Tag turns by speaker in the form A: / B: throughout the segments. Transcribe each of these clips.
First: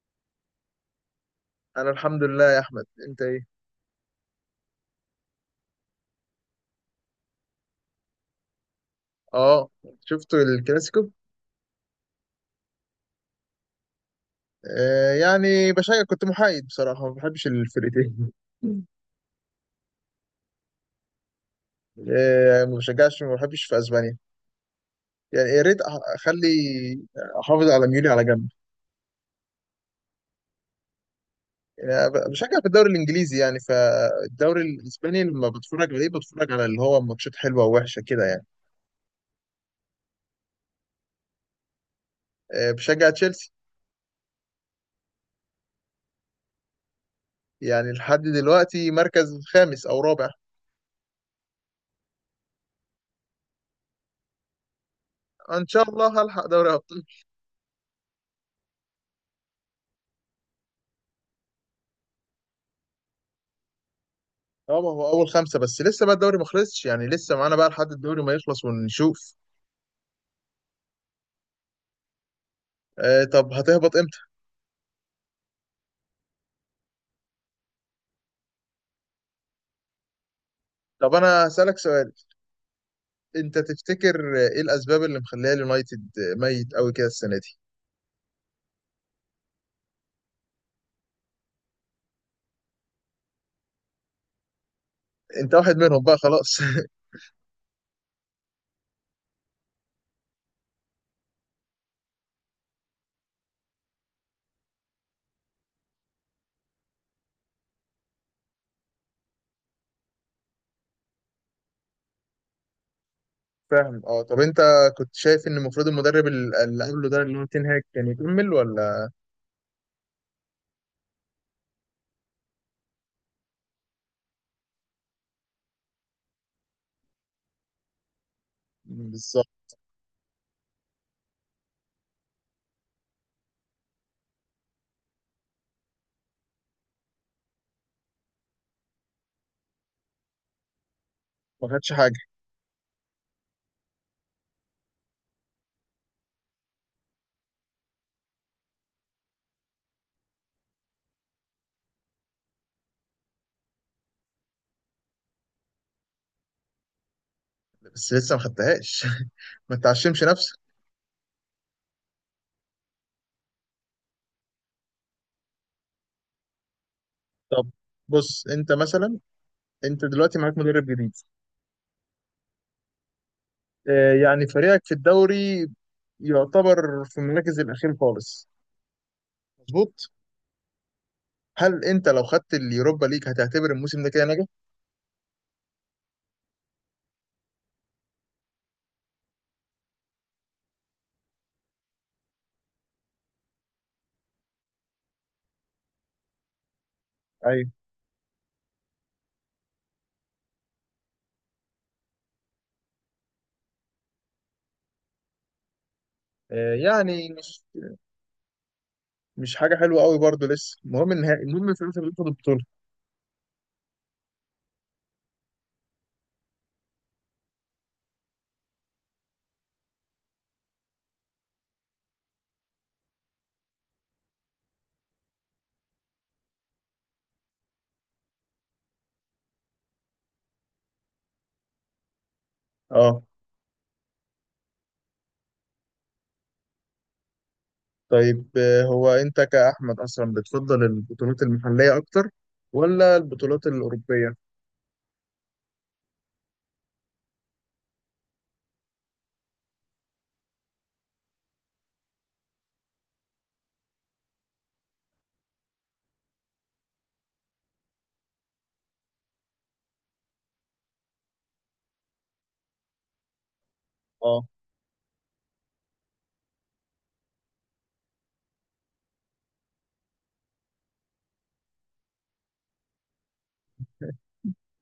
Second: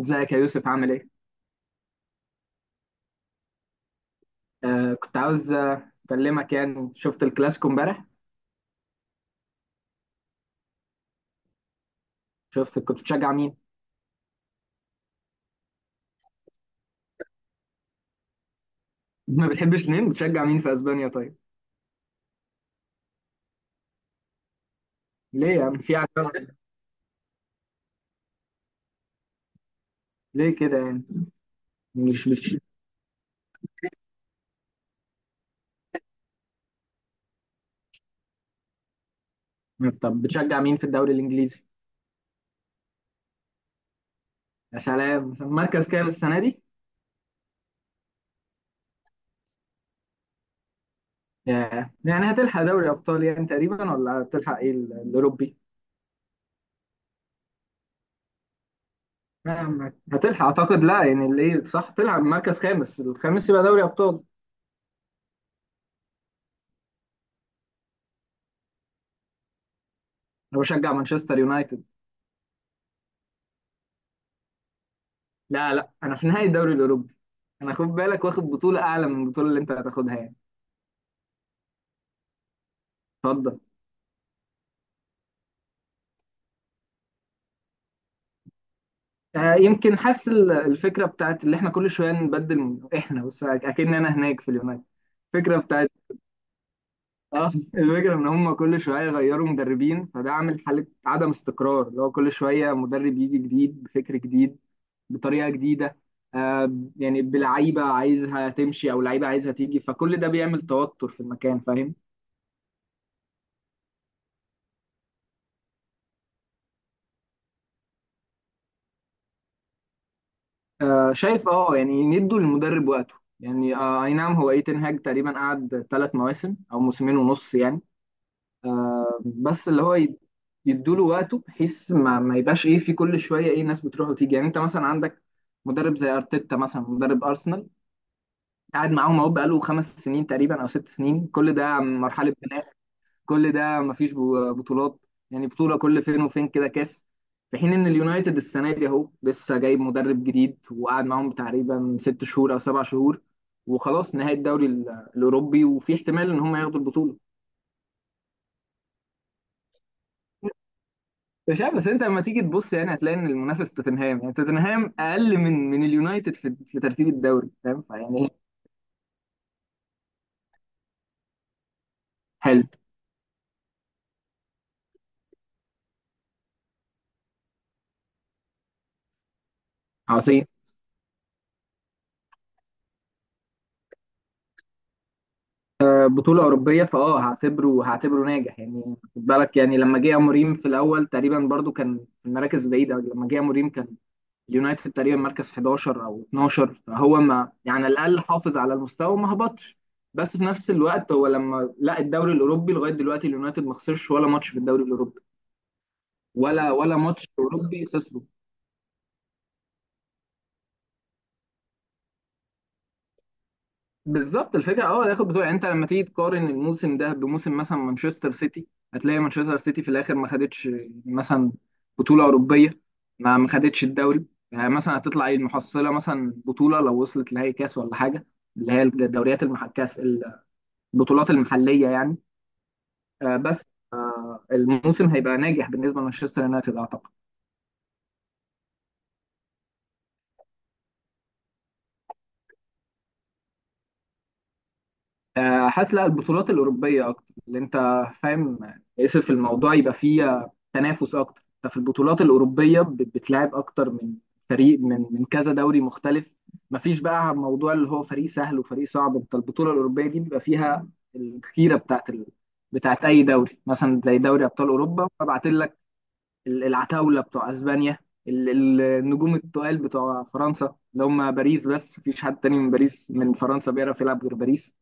A: ازيك يا يوسف، عامل ايه؟
B: انا الحمد لله يا احمد، انت ايه؟
A: كنت عاوز، اكلمك. يعني شفت الكلاسيكو امبارح؟
B: اه، شفت الكلاسيكو.
A: شفت، كنت بتشجع مين؟
B: يعني بشجع، كنت محايد بصراحه، ما بحبش الفرقتين.
A: ما بتحبش مين؟ بتشجع مين في اسبانيا طيب؟
B: ما بشجعش، ما بحبش في اسبانيا.
A: ليه
B: يعني يا
A: يا عم،
B: ريت
A: في عداوة؟
B: اخلي، احافظ على ميولي على جنب.
A: ليه كده يعني؟
B: يعني
A: مش
B: أنا
A: مش
B: بشجع في الدوري الانجليزي، يعني فالدوري الاسباني لما بتفرج عليه بتفرج على اللي هو ماتشات حلوه ووحشه كده يعني.
A: طب بتشجع مين في الدوري الانجليزي؟
B: آه، بشجع تشيلسي.
A: يا سلام، مركز كام السنة دي؟
B: يعني لحد دلوقتي مركز خامس او رابع.
A: ياه. يعني هتلحق دوري ابطال يعني تقريبا، ولا هتلحق ايه الاوروبي؟
B: ان شاء الله هلحق دوري.
A: هتلحق اعتقد، لا يعني اللي إيه، صح، تلعب مركز الخامس يبقى دوري ابطال.
B: اه، ما هو اول خمسه، بس لسه بقى الدوري ما خلصش، يعني لسه معانا بقى لحد الدوري ما يخلص ونشوف.
A: انا بشجع مانشستر يونايتد.
B: آه طب هتهبط امتى؟
A: لا لا، انا في نهائي الدوري الاوروبي. انا خد بالك، واخد بطوله اعلى من البطوله اللي انت هتاخدها يعني.
B: طب انا هسألك سؤال.
A: اتفضل.
B: انت تفتكر ايه الاسباب اللي مخليه اليونايتد ميت قوي كده السنه دي؟
A: يمكن حاسس الفكره بتاعت اللي احنا كل شويه نبدل، من احنا بس اكن انا هناك في اليونايتد.
B: انت
A: الفكره
B: واحد
A: بتاعت
B: منهم بقى خلاص.
A: اه. الفكره ان هم كل شويه يغيروا مدربين، فده عامل حاله عدم استقرار، اللي هو كل شويه مدرب يجي جديد بفكر جديد، بطريقه جديده. يعني بلعيبه عايزها تمشي او لعيبه عايزها تيجي، فكل ده بيعمل توتر في المكان، فاهم.
B: فاهم اه. طب انت كنت شايف ان المفروض المدرب اللي قبله ده اللي هو تين هاج كان يكمل ولا؟
A: شايف. اه يعني ندوا للمدرب وقته، يعني اي نعم، هو ايتن هاج تقريبا قعد 3 مواسم او موسمين ونص يعني.
B: بالظبط.
A: بس اللي هو يدوا له وقته، بحيث ما يبقاش ايه في كل شويه ايه ناس بتروح وتيجي. يعني انت مثلا عندك مدرب زي ارتيتا مثلا، مدرب ارسنال، قاعد معاهم اهو بقاله 5 سنين تقريبا او 6 سنين، كل
B: ما
A: ده
B: خدش حاجه.
A: مرحله بناء. كل ده مفيش بطولات. يعني بطولة كل فين وفين كده كاس. في حين ان اليونايتد السنة دي اهو لسه جايب مدرب جديد، وقعد معاهم تقريبا 6 شهور او 7 شهور، وخلاص نهاية الدوري الاوروبي، وفي احتمال ان هم ياخدوا البطولة.
B: بس لسه ما خدتهاش. ما تعشمش نفسك.
A: مش عارف، بس انت لما تيجي تبص، يعني هتلاقي ان المنافس توتنهام، يعني توتنهام اقل من اليونايتد في ترتيب الدوري،
B: طب
A: فاهم فيعني.
B: بص انت مثلا، انت دلوقتي معاك مدرب جديد.
A: حلو.
B: يعني فريقك في الدوري يعتبر في المراكز الأخير خالص. مظبوط.
A: عظيم.
B: هل أنت لو خدت اليوروبا ليج هتعتبر الموسم ده كده ناجح؟
A: بطولة أوروبية، فأه هعتبره ناجح يعني. خد بالك، يعني لما جه أموريم في الأول تقريبا برضو كان في المراكز بعيدة، لما جه أموريم كان اليونايتد تقريبا مركز 11 أو 12، فهو ما
B: أيوه.
A: يعني على الأقل حافظ على المستوى وما هبطش. بس في نفس الوقت، هو لما لا الدوري الأوروبي لغاية دلوقتي، اليونايتد ما خسرش ولا ماتش في الدوري الأوروبي، ولا ولا ماتش
B: يعني مش
A: أوروبي خسره.
B: مش حاجة حلوة قوي برضو، لسه المهم النهائي، المهم في الآخر بتاخد البطولة.
A: بالظبط الفكره، هياخد بطوله. يعني انت لما تيجي تقارن الموسم ده بموسم مثلا مانشستر سيتي، هتلاقي مانشستر سيتي في الاخر ما خدتش مثلا بطوله اوروبيه، ما خدتش الدوري. يعني مثلا هتطلع ايه المحصله؟ مثلا بطوله، لو وصلت لهي كاس ولا حاجه، اللي هي الدوريات المحكاس، البطولات المحليه يعني.
B: أه.
A: بس الموسم هيبقى ناجح بالنسبه لمانشستر يونايتد، اعتقد.
B: طيب، هو أنت كأحمد أصلا بتفضل البطولات المحلية أكتر ولا البطولات الأوروبية؟
A: حاسس لا، البطولات الأوروبية أكتر، اللي أنت فاهم، اسف، الموضوع يبقى فيه تنافس أكتر. أنت في البطولات الأوروبية بتلعب أكتر من فريق، من كذا دوري مختلف. مفيش بقى موضوع اللي هو فريق سهل وفريق صعب. أنت البطولة الأوروبية دي بيبقى فيها الخيرة بتاعت أي دوري، مثلا زي دوري
B: أه.
A: أبطال أوروبا، فبعت لك العتاولة بتوع أسبانيا، النجوم التقال بتوع فرنسا اللي هم باريس. بس مفيش حد تاني من باريس، من فرنسا بيعرف يلعب غير باريس،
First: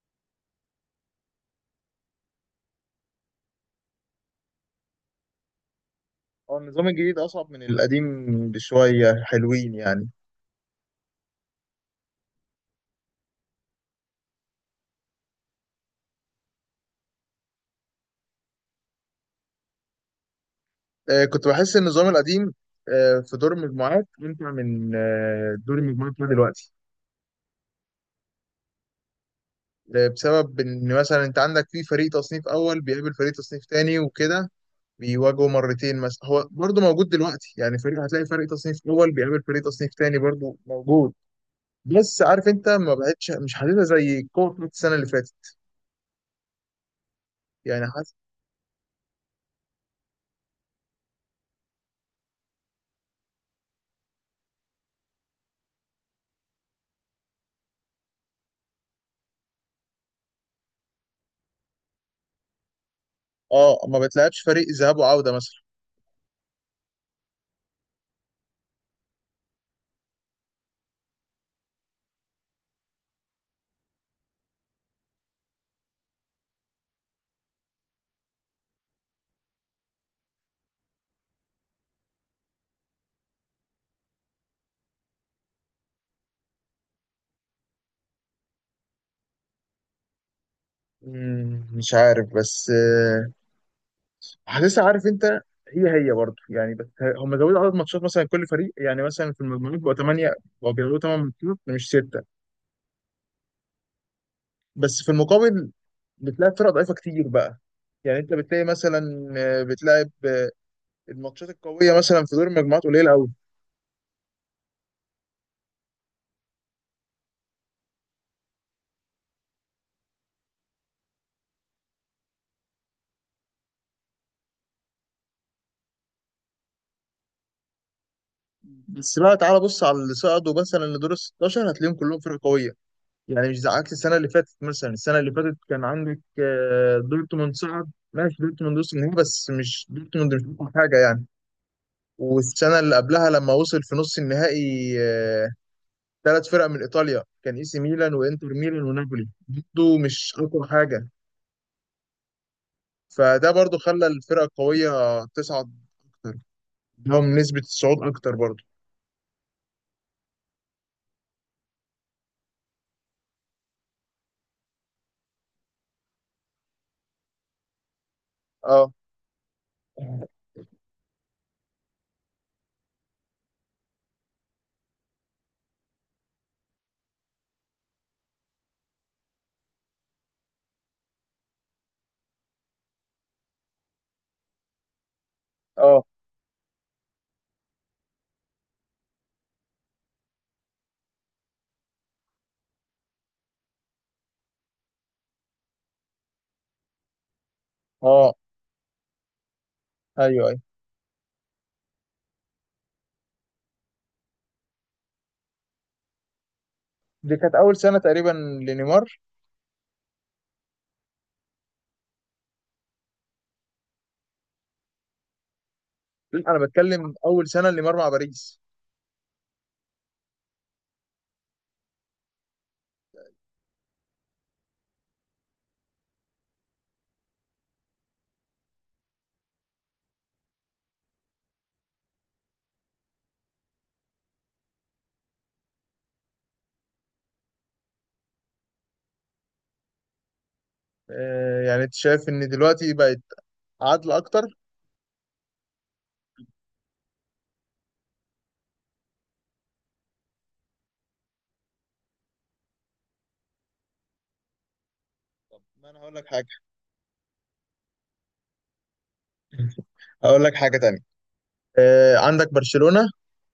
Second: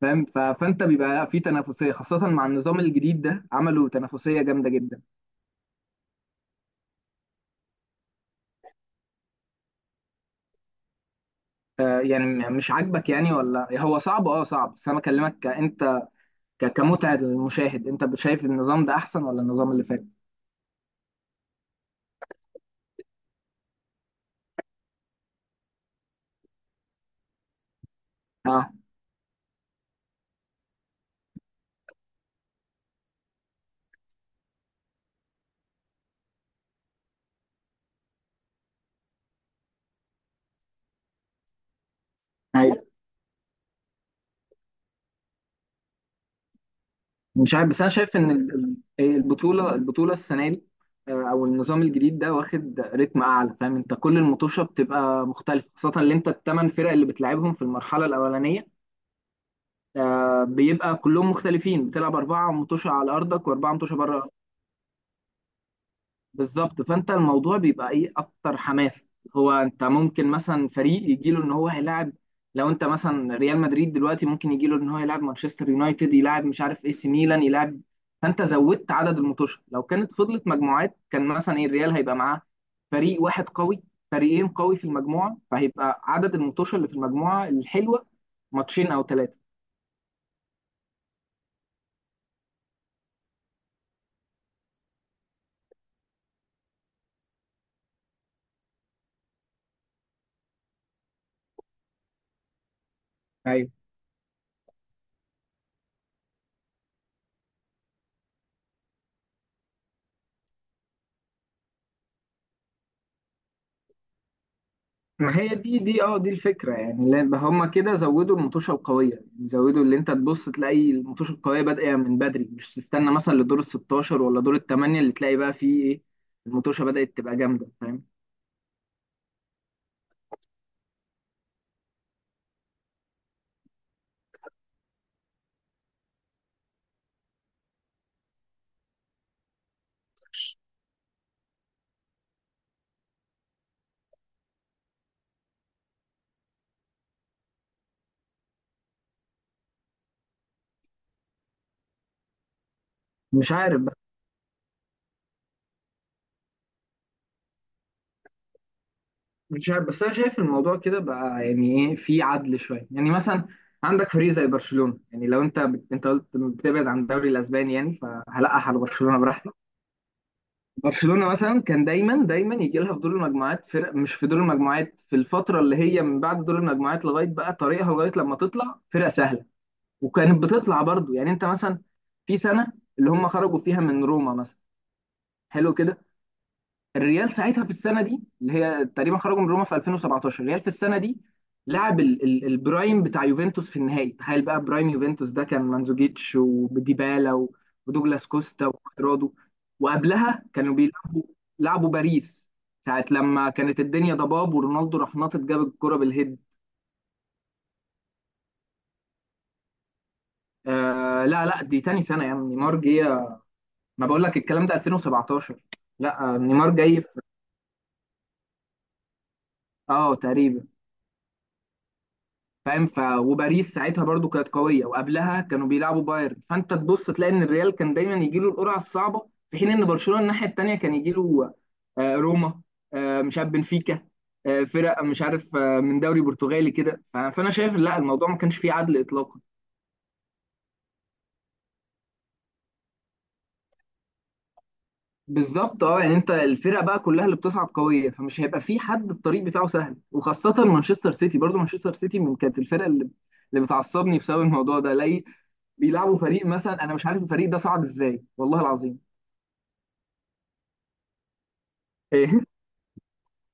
A: فاهم. فانت بيبقى لا، في تنافسيه خاصه. مع النظام الجديد ده عملوا تنافسيه جامده جدا.
B: هو النظام الجديد أصعب من القديم بشوية، حلوين يعني.
A: يعني مش عاجبك يعني ولا هو صعب؟ اه صعب، بس انا بكلمك انت كمتعه للمشاهد، انت شايف النظام ده احسن ولا النظام اللي فات؟
B: كنت بحس ان النظام القديم في دور المجموعات امتع من دور المجموعات بتاع دلوقتي.
A: اه.
B: بسبب ان مثلا انت عندك في فريق تصنيف اول بيقابل فريق تصنيف تاني وكده، بيواجهوا مرتين. مثلا هو برضه موجود دلوقتي، يعني فريق هتلاقي فريق تصنيف اول بيقابل فريق تصنيف تاني برضه موجود. بس عارف انت
A: عادي.
B: ما بقتش، مش حاسسها زي القوه بتاعت السنه اللي فاتت
A: مش عارف، بس
B: يعني
A: انا
B: حاسس.
A: شايف ان البطوله السنه دي، او النظام الجديد ده، واخد رتم اعلى، فاهم. انت كل المطوشه بتبقى مختلفه، خاصه اللي انت الثمان فرق اللي بتلعبهم في المرحله الاولانيه، بيبقى كلهم مختلفين. بتلعب أربعة متوشة على أرضك وأربعة
B: اه،
A: متوشة
B: ما
A: بره أرضك.
B: بتلعبش فريق ذهاب وعوده مثلا.
A: بالظبط، فأنت الموضوع بيبقى إيه، أكتر حماس. هو أنت ممكن مثلا فريق يجيله إن هو هيلاعب، لو أنت مثلا ريال مدريد دلوقتي ممكن يجيله إن هو يلاعب مانشستر يونايتد، يلاعب مش عارف إيه سي ميلان، يلاعب. فأنت زودت عدد المتوشة. لو كانت فضلت مجموعات، كان مثلا إيه الريال هيبقى معاه فريق واحد قوي، فريقين قوي في المجموعة، فهيبقى عدد المتوشة اللي في المجموعة الحلوة ماتشين أو ثلاثة.
B: مش عارف بس، حاسسها عارف انت، هي هي برضه يعني. بس هم زودوا عدد ماتشات مثلا كل فريق، يعني مثلا في المجموعات بقوا 8، بقوا بيلعبوا 8 ماتشات مش 6. بس في المقابل بتلاقي فرق ضعيفة كتير بقى. يعني انت بتلاقي مثلا، بتلاعب، الماتشات القوية مثلا في دور المجموعات قليلة قوي.
A: ما هي دي، دي الفكره يعني، لأن هما كده زودوا المطوشه القويه، يعني زودوا، اللي انت تبص تلاقي المطوشه القويه بادئه من بدري، مش تستنى مثلا لدور ال 16 ولا دور الثمانيه اللي تلاقي بقى فيه ايه، المطوشه بدات تبقى جامده، فاهم.
B: بس بقى تعالى بص على اللي صعدوا مثلا لدور ال 16 هتلاقيهم كلهم فرق قوية. يعني مش زي عكس السنة اللي فاتت، مثلا السنة اللي فاتت كان عندك دورتموند صعد، ماشي دورتموند وصل النهائي، بس مش دورتموند مش أقوى حاجة يعني. والسنة اللي قبلها لما وصل في نص النهائي ثلاث فرق من إيطاليا كان إيسي ميلان وإنتر ميلان ونابولي، برضه مش أقوى حاجة. فده
A: مش
B: برضه
A: عارف بقى.
B: خلى الفرقة القوية تصعد أكتر، لهم نسبة الصعود أكتر برضه.
A: مش عارف، بس انا شايف الموضوع كده بقى، يعني ايه في عدل شويه. يعني مثلا عندك فريق زي برشلونه، يعني لو انت انت قلت بتبعد عن الدوري الاسباني، يعني فهلقح على
B: اه.
A: برشلونه براحتك. برشلونة مثلا كان دايما دايما يجي لها في دور المجموعات فرق، مش في دور المجموعات، في الفترة اللي هي من بعد دور المجموعات لغاية بقى طريقها، لغاية لما تطلع فرقة سهلة. وكانت بتطلع برضو، يعني انت مثلا في سنة، اللي هم خرجوا فيها من روما مثلا، حلو كده.
B: اه.
A: الريال ساعتها في السنه دي، اللي هي تقريبا خرجوا من روما في 2017، الريال في السنه دي لعب البرايم بتاع يوفنتوس في النهائي. تخيل بقى برايم يوفنتوس، ده كان مانزوكيتش وديبالا و، ودوجلاس
B: اه.
A: كوستا وكوادرادو. وقبلها
B: ايوه ايوه.
A: كانوا بيلعبوا، لعبوا باريس، ساعة لما كانت الدنيا ضباب ورونالدو راح ناطط جاب الكرة بالهيد.
B: دي كانت أول سنة تقريبا لنيمار.
A: لا لا، دي تاني سنة يا عم، نيمار جه، ما بقول لك الكلام ده 2017. لا،
B: لا، أنا
A: نيمار جاي
B: بتكلم
A: في،
B: أول سنة لنيمار مع باريس.
A: اه تقريبا، فاهم. وباريس ساعتها برضو كانت قويه، وقبلها كانوا بيلعبوا بايرن. فانت تبص تلاقي ان الريال كان دايما يجي له القرعه الصعبه، في حين ان برشلونه الناحيه التانيه كان يجي له روما، مش عارف، بنفيكا، فرق مش عارف من دوري برتغالي كده. فانا شايف لا، الموضوع ما كانش فيه عدل اطلاقا.
B: يعني أنت شايف إن دلوقتي بقت عادلة أكتر.
A: بالظبط، يعني انت الفرق بقى كلها اللي بتصعد قويه، فمش هيبقى في حد الطريق بتاعه سهل، وخاصه مانشستر سيتي. برضو مانشستر سيتي من كانت الفرق اللي اللي بتعصبني بسبب الموضوع ده، الاقي
B: طب ما أنا هقول
A: بيلعبوا
B: لك
A: فريق
B: حاجة،
A: مثلا انا مش عارف الفريق ده صعد ازاي، والله العظيم.
B: هقول لك حاجة تانية.
A: ايه.
B: عندك برشلونة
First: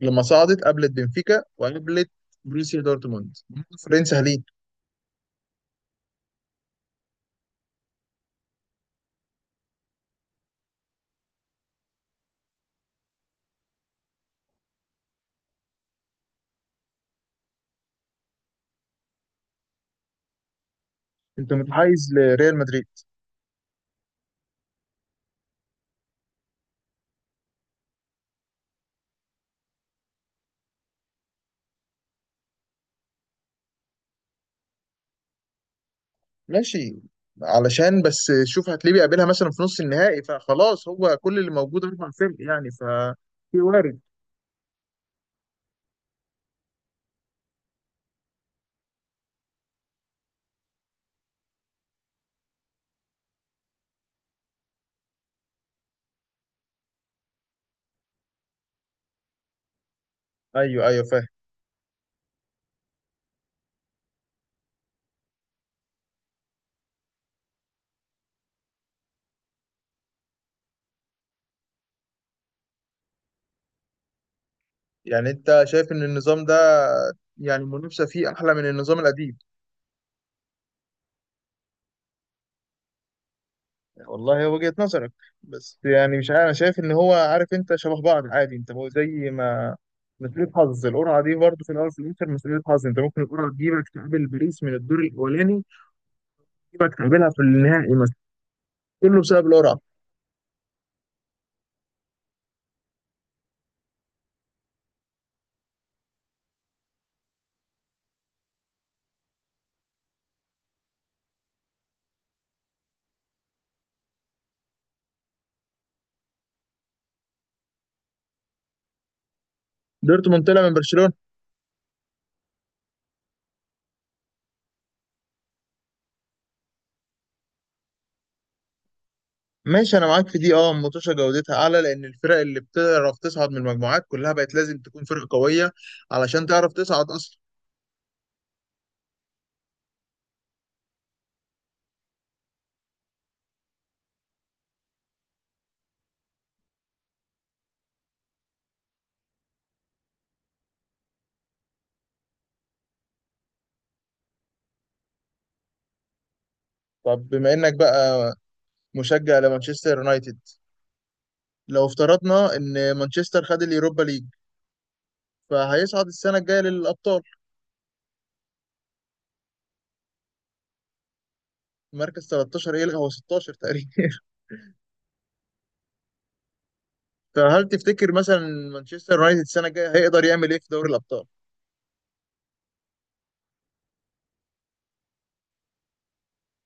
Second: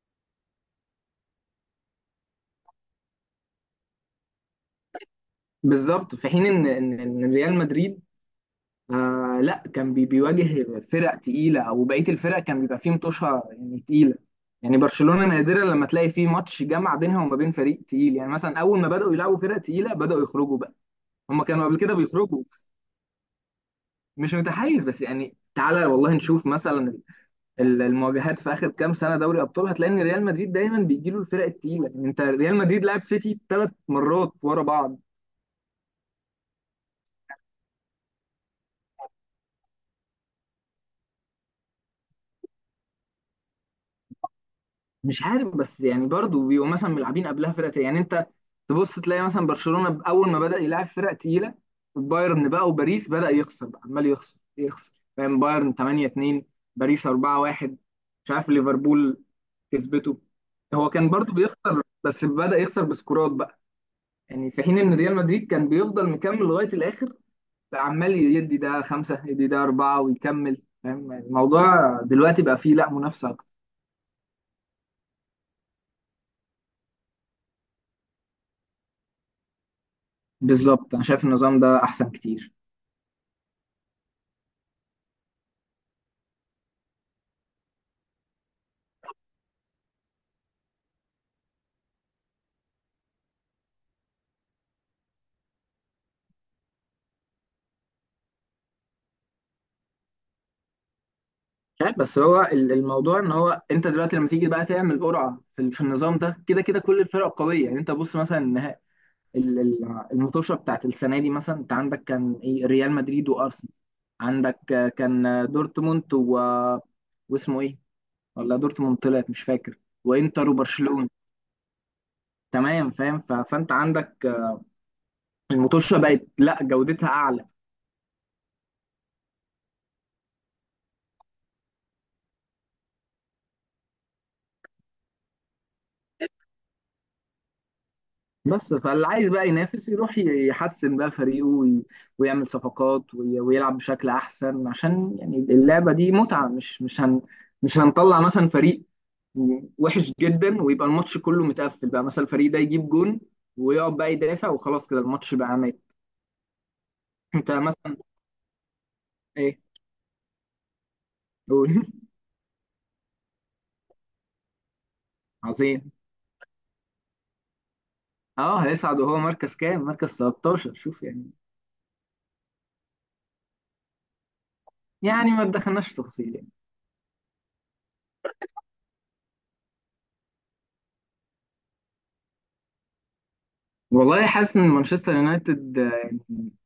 B: لما صعدت قابلت بنفيكا وقابلت بروسيا دورتموند، فرنسا ليه.
A: بالظبط، في حين ان ان إن ريال مدريد، لا كان بيواجه فرق تقيله، او بقيه الفرق كان بيبقى فيه متوشه يعني تقيله. يعني برشلونه نادرا لما تلاقي فيه ماتش جمع بينها وما بين فريق تقيل. يعني مثلا اول ما بداوا يلعبوا فرق تقيله بداوا يخرجوا بقى، هم
B: انت
A: كانوا قبل كده
B: متحيز
A: بيخرجوا.
B: لريال مدريد.
A: مش متحيز، بس يعني تعالى والله نشوف مثلا المواجهات في اخر كام سنه دوري ابطال، هتلاقي ان ريال مدريد دايما بيجي له الفرق التقيله. يعني انت ريال مدريد لعب سيتي 3 مرات ورا بعض.
B: ماشي، علشان بس شوف هتلاقيه بيقابلها مثلا في نص النهائي، فخلاص هو كل اللي موجود اربع فرق يعني، ف في وارد.
A: مش عارف، بس يعني برضه بيبقوا مثلا ملعبين قبلها فرق تقيله. يعني انت تبص تلاقي مثلا برشلونه اول ما بدا يلعب فرق تقيله، بايرن بقى وباريس، بدا يخسر بقى، عمال يخسر يخسر، فاهم. بايرن 8 2، باريس 4 1، مش عارف ليفربول كسبته.
B: ايوه
A: هو
B: ايوه
A: كان
B: فاهم.
A: برضه بيخسر، بس بدا يخسر بسكورات بقى. يعني في حين ان ريال مدريد كان بيفضل مكمل لغايه الاخر، عمال يدي ده خمسة يدي ده أربعة ويكمل، فاهم. الموضوع دلوقتي بقى فيه لا منافسة أكتر.
B: يعني انت شايف ان النظام ده، يعني المنافسه فيه احلى من النظام القديم.
A: بالظبط، أنا شايف النظام ده أحسن كتير.
B: والله هي وجهة نظرك، بس يعني مش عارف، انا شايف ان هو، عارف انت، شبه بعض عادي، انت هو زي ما، مسؤولية حظ القرعة دي برضه في الاول وفي الاخر مسؤولية حظ. انت ممكن القرعة تجيبك تقابل باريس من الدور الاولاني، تجيبك تقابلها في النهائي مثلا، كله بسبب القرعة.
A: مش عارف، بس هو الموضوع إن هو أنت دلوقتي لما تيجي بقى تعمل قرعة في في النظام ده، كده كده كل الفرق قوية. يعني أنت بص مثلا المطوشة بتاعت السنة دي، مثلا أنت عندك كان إيه ريال مدريد وأرسنال، عندك كان دورتموند واسمه إيه، ولا دورتموند طلعت مش فاكر،
B: دورتموند
A: وإنتر
B: طلع من
A: وبرشلونة.
B: برشلونة.
A: تمام، فاهم. فأنت عندك المطوشه بقت لا جودتها اعلى.
B: ماشي، انا معاك في دي. اه الماتشة جودتها اعلى، لان الفرق اللي بتعرف تصعد من المجموعات كلها بقت لازم تكون فرق قوية علشان تعرف تصعد اصلا.
A: بس فاللي عايز بقى ينافس يروح يحسن بقى فريقه ويعمل صفقات ويلعب بشكل احسن، عشان يعني اللعبه دي متعه. مش هنطلع مثلا فريق وحش جدا ويبقى الماتش كله متقفل بقى، مثلا الفريق ده يجيب جون ويقعد بقى يدافع وخلاص، كده الماتش بقى مات.
B: طب
A: انت
B: بما انك
A: مثلا.
B: بقى مشجع
A: ايه.
B: لمانشستر يونايتد،
A: قول.
B: لو افترضنا ان مانشستر خد اليوروبا ليج
A: عظيم.
B: فهيصعد السنة الجاية للأبطال.
A: اه هيصعد، وهو مركز كام؟ مركز 13 شوف يعني.
B: مركز 13 يلغى، هو 16 تقريبا.
A: يعني ما دخلناش في تفاصيل يعني.
B: فهل تفتكر مثلا مانشستر يونايتد السنة الجاية هيقدر يعمل إيه في دوري الأبطال؟
A: والله حاسس ان مانشستر يونايتد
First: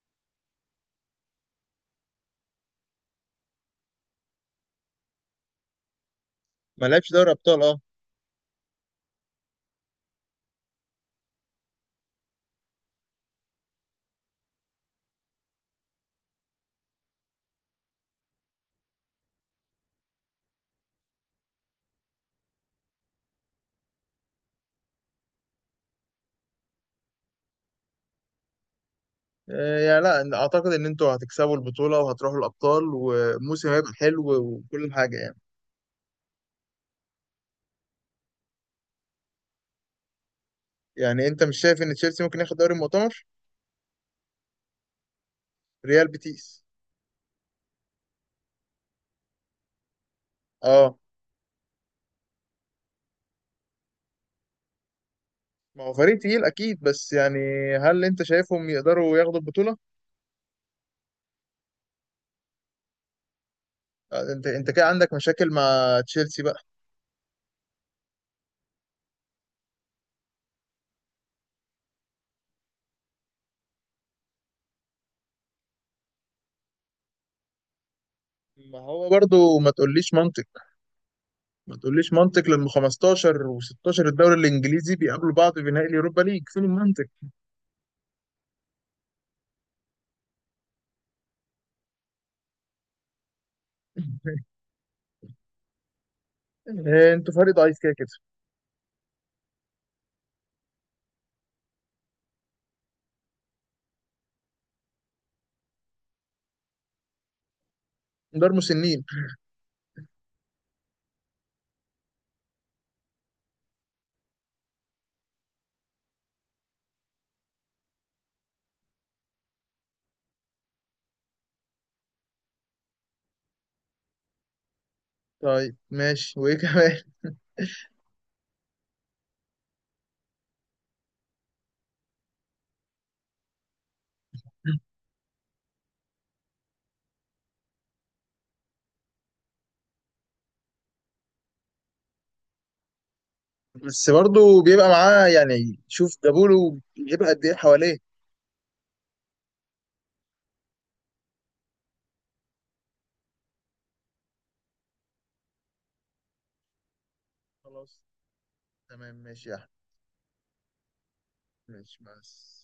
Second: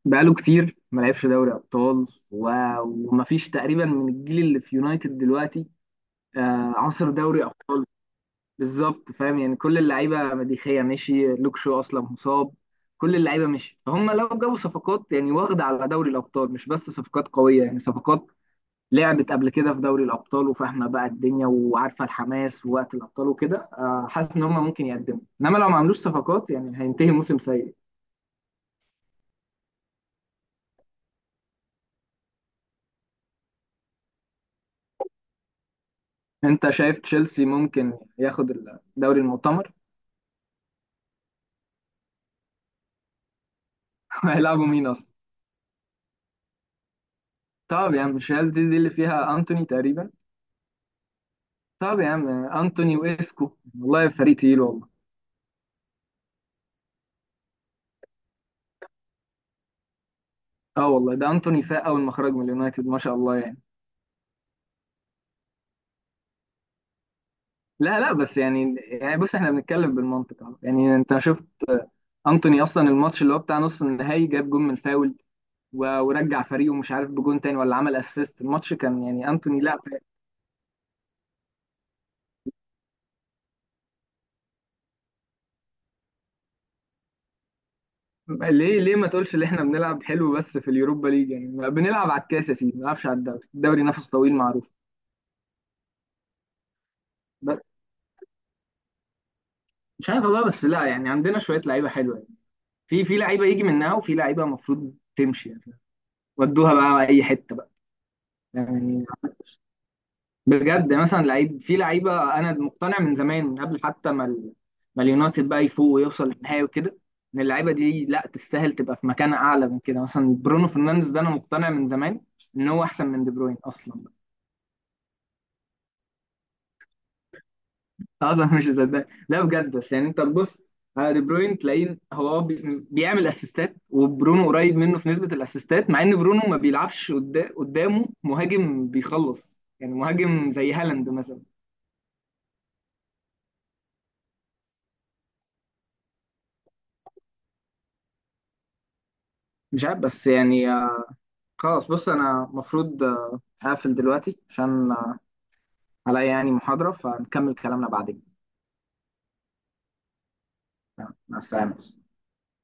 A: بقاله كتير ما لعبش دوري ابطال، و- ومفيش تقريبا من الجيل اللي في يونايتد دلوقتي
B: ما لعبش
A: عصر
B: دوري
A: دوري
B: أبطال أه.
A: ابطال. بالظبط، فاهم. يعني كل اللعيبه مديخيه، مشي، لوك شو اصلا مصاب، كل اللعيبه مشي. فهم لو جابوا صفقات، يعني واخده على دوري الابطال، مش بس صفقات قويه، يعني صفقات لعبت قبل كده في دوري الابطال وفاهمه بقى الدنيا وعارفه الحماس ووقت الابطال وكده، حاسس ان هم ممكن يقدموا، انما لو ما عملوش صفقات، يعني هينتهي موسم سيء.
B: يعني لا، أعتقد إن أنتوا هتكسبوا البطولة وهتروحوا الأبطال والموسم هيبقى حلو وكل حاجة يعني.
A: انت شايف تشيلسي ممكن ياخد الدوري المؤتمر؟
B: يعني أنت مش شايف إن تشيلسي ممكن ياخد دوري المؤتمر؟
A: هيلعبوا مين اصلا؟
B: ريال بيتيس.
A: طب يا عم مش هل دي اللي فيها انتوني تقريبا؟
B: أه.
A: طب يا عم، انتوني واسكو، والله فريق تقيل والله.
B: ما هو فريق تقيل أكيد، بس يعني هل أنت شايفهم يقدروا ياخدوا البطولة؟
A: اه والله، ده انتوني فاق اول ما خرج من اليونايتد ما شاء الله يعني.
B: أنت كده عندك مشاكل مع تشيلسي بقى.
A: لا لا، بس يعني بص، احنا بنتكلم بالمنطق اهو، يعني انت شفت انتوني اصلا الماتش اللي هو بتاع نص النهائي، جاب جون من فاول ورجع فريقه مش عارف بجون تاني ولا عمل اسيست، الماتش
B: ما
A: كان
B: هو
A: يعني
B: برضو
A: انتوني
B: ما
A: لا.
B: تقوليش منطق، ما تقوليش منطق لما 15 و16 الدوري الانجليزي بيقابلوا بعض في نهائي اليوروبا ليج، فين المنطق؟
A: ليه ليه ما تقولش ان احنا بنلعب حلو بس في اليوروبا ليج، يعني ما بنلعب على الكاس يا سيدي، ما بنلعبش على الدوري، الدوري نفس طويل معروف.
B: انتوا فريق
A: ب-
B: ضعيف كده كده.
A: مش عارف والله، بس لا يعني عندنا شويه لعيبه حلوه يعني. في في لعيبه يجي منها، وفي لعيبه المفروض تمشي يعني، ودوها بقى اي حته بقى
B: دار مسنين.
A: يعني. بجد مثلا لعيب، في لعيبه انا مقتنع من زمان، من قبل حتى ما اليونايتد بقى يفوق ويوصل للنهائي وكده، ان اللعيبه دي لا تستاهل تبقى في مكان اعلى من كده. مثلا برونو فرنانديز ده، انا مقتنع من زمان ان هو احسن من دي بروين اصلا،
B: طيب ماشي، وايه كمان؟
A: اصلا مش مصدق لا بجد. بس يعني انت تبص على دي بروين تلاقيه هو بيعمل اسيستات، وبرونو قريب منه في نسبه الاسيستات، مع ان برونو ما بيلعبش قدامه مهاجم بيخلص، يعني مهاجم زي هالاند مثلا.
B: بس برضه بيبقى معاه يعني، شوف جابوله بيبقى قد ايه حواليه.
A: مش عارف، بس يعني خلاص بص، انا المفروض هقفل دلوقتي عشان عليا يعني محاضره، فنكمل كلامنا
B: خلاص.
A: بعدين.
B: تمام ماشي يا احمد.
A: تمام، مع السلامه.
B: ماشي بس.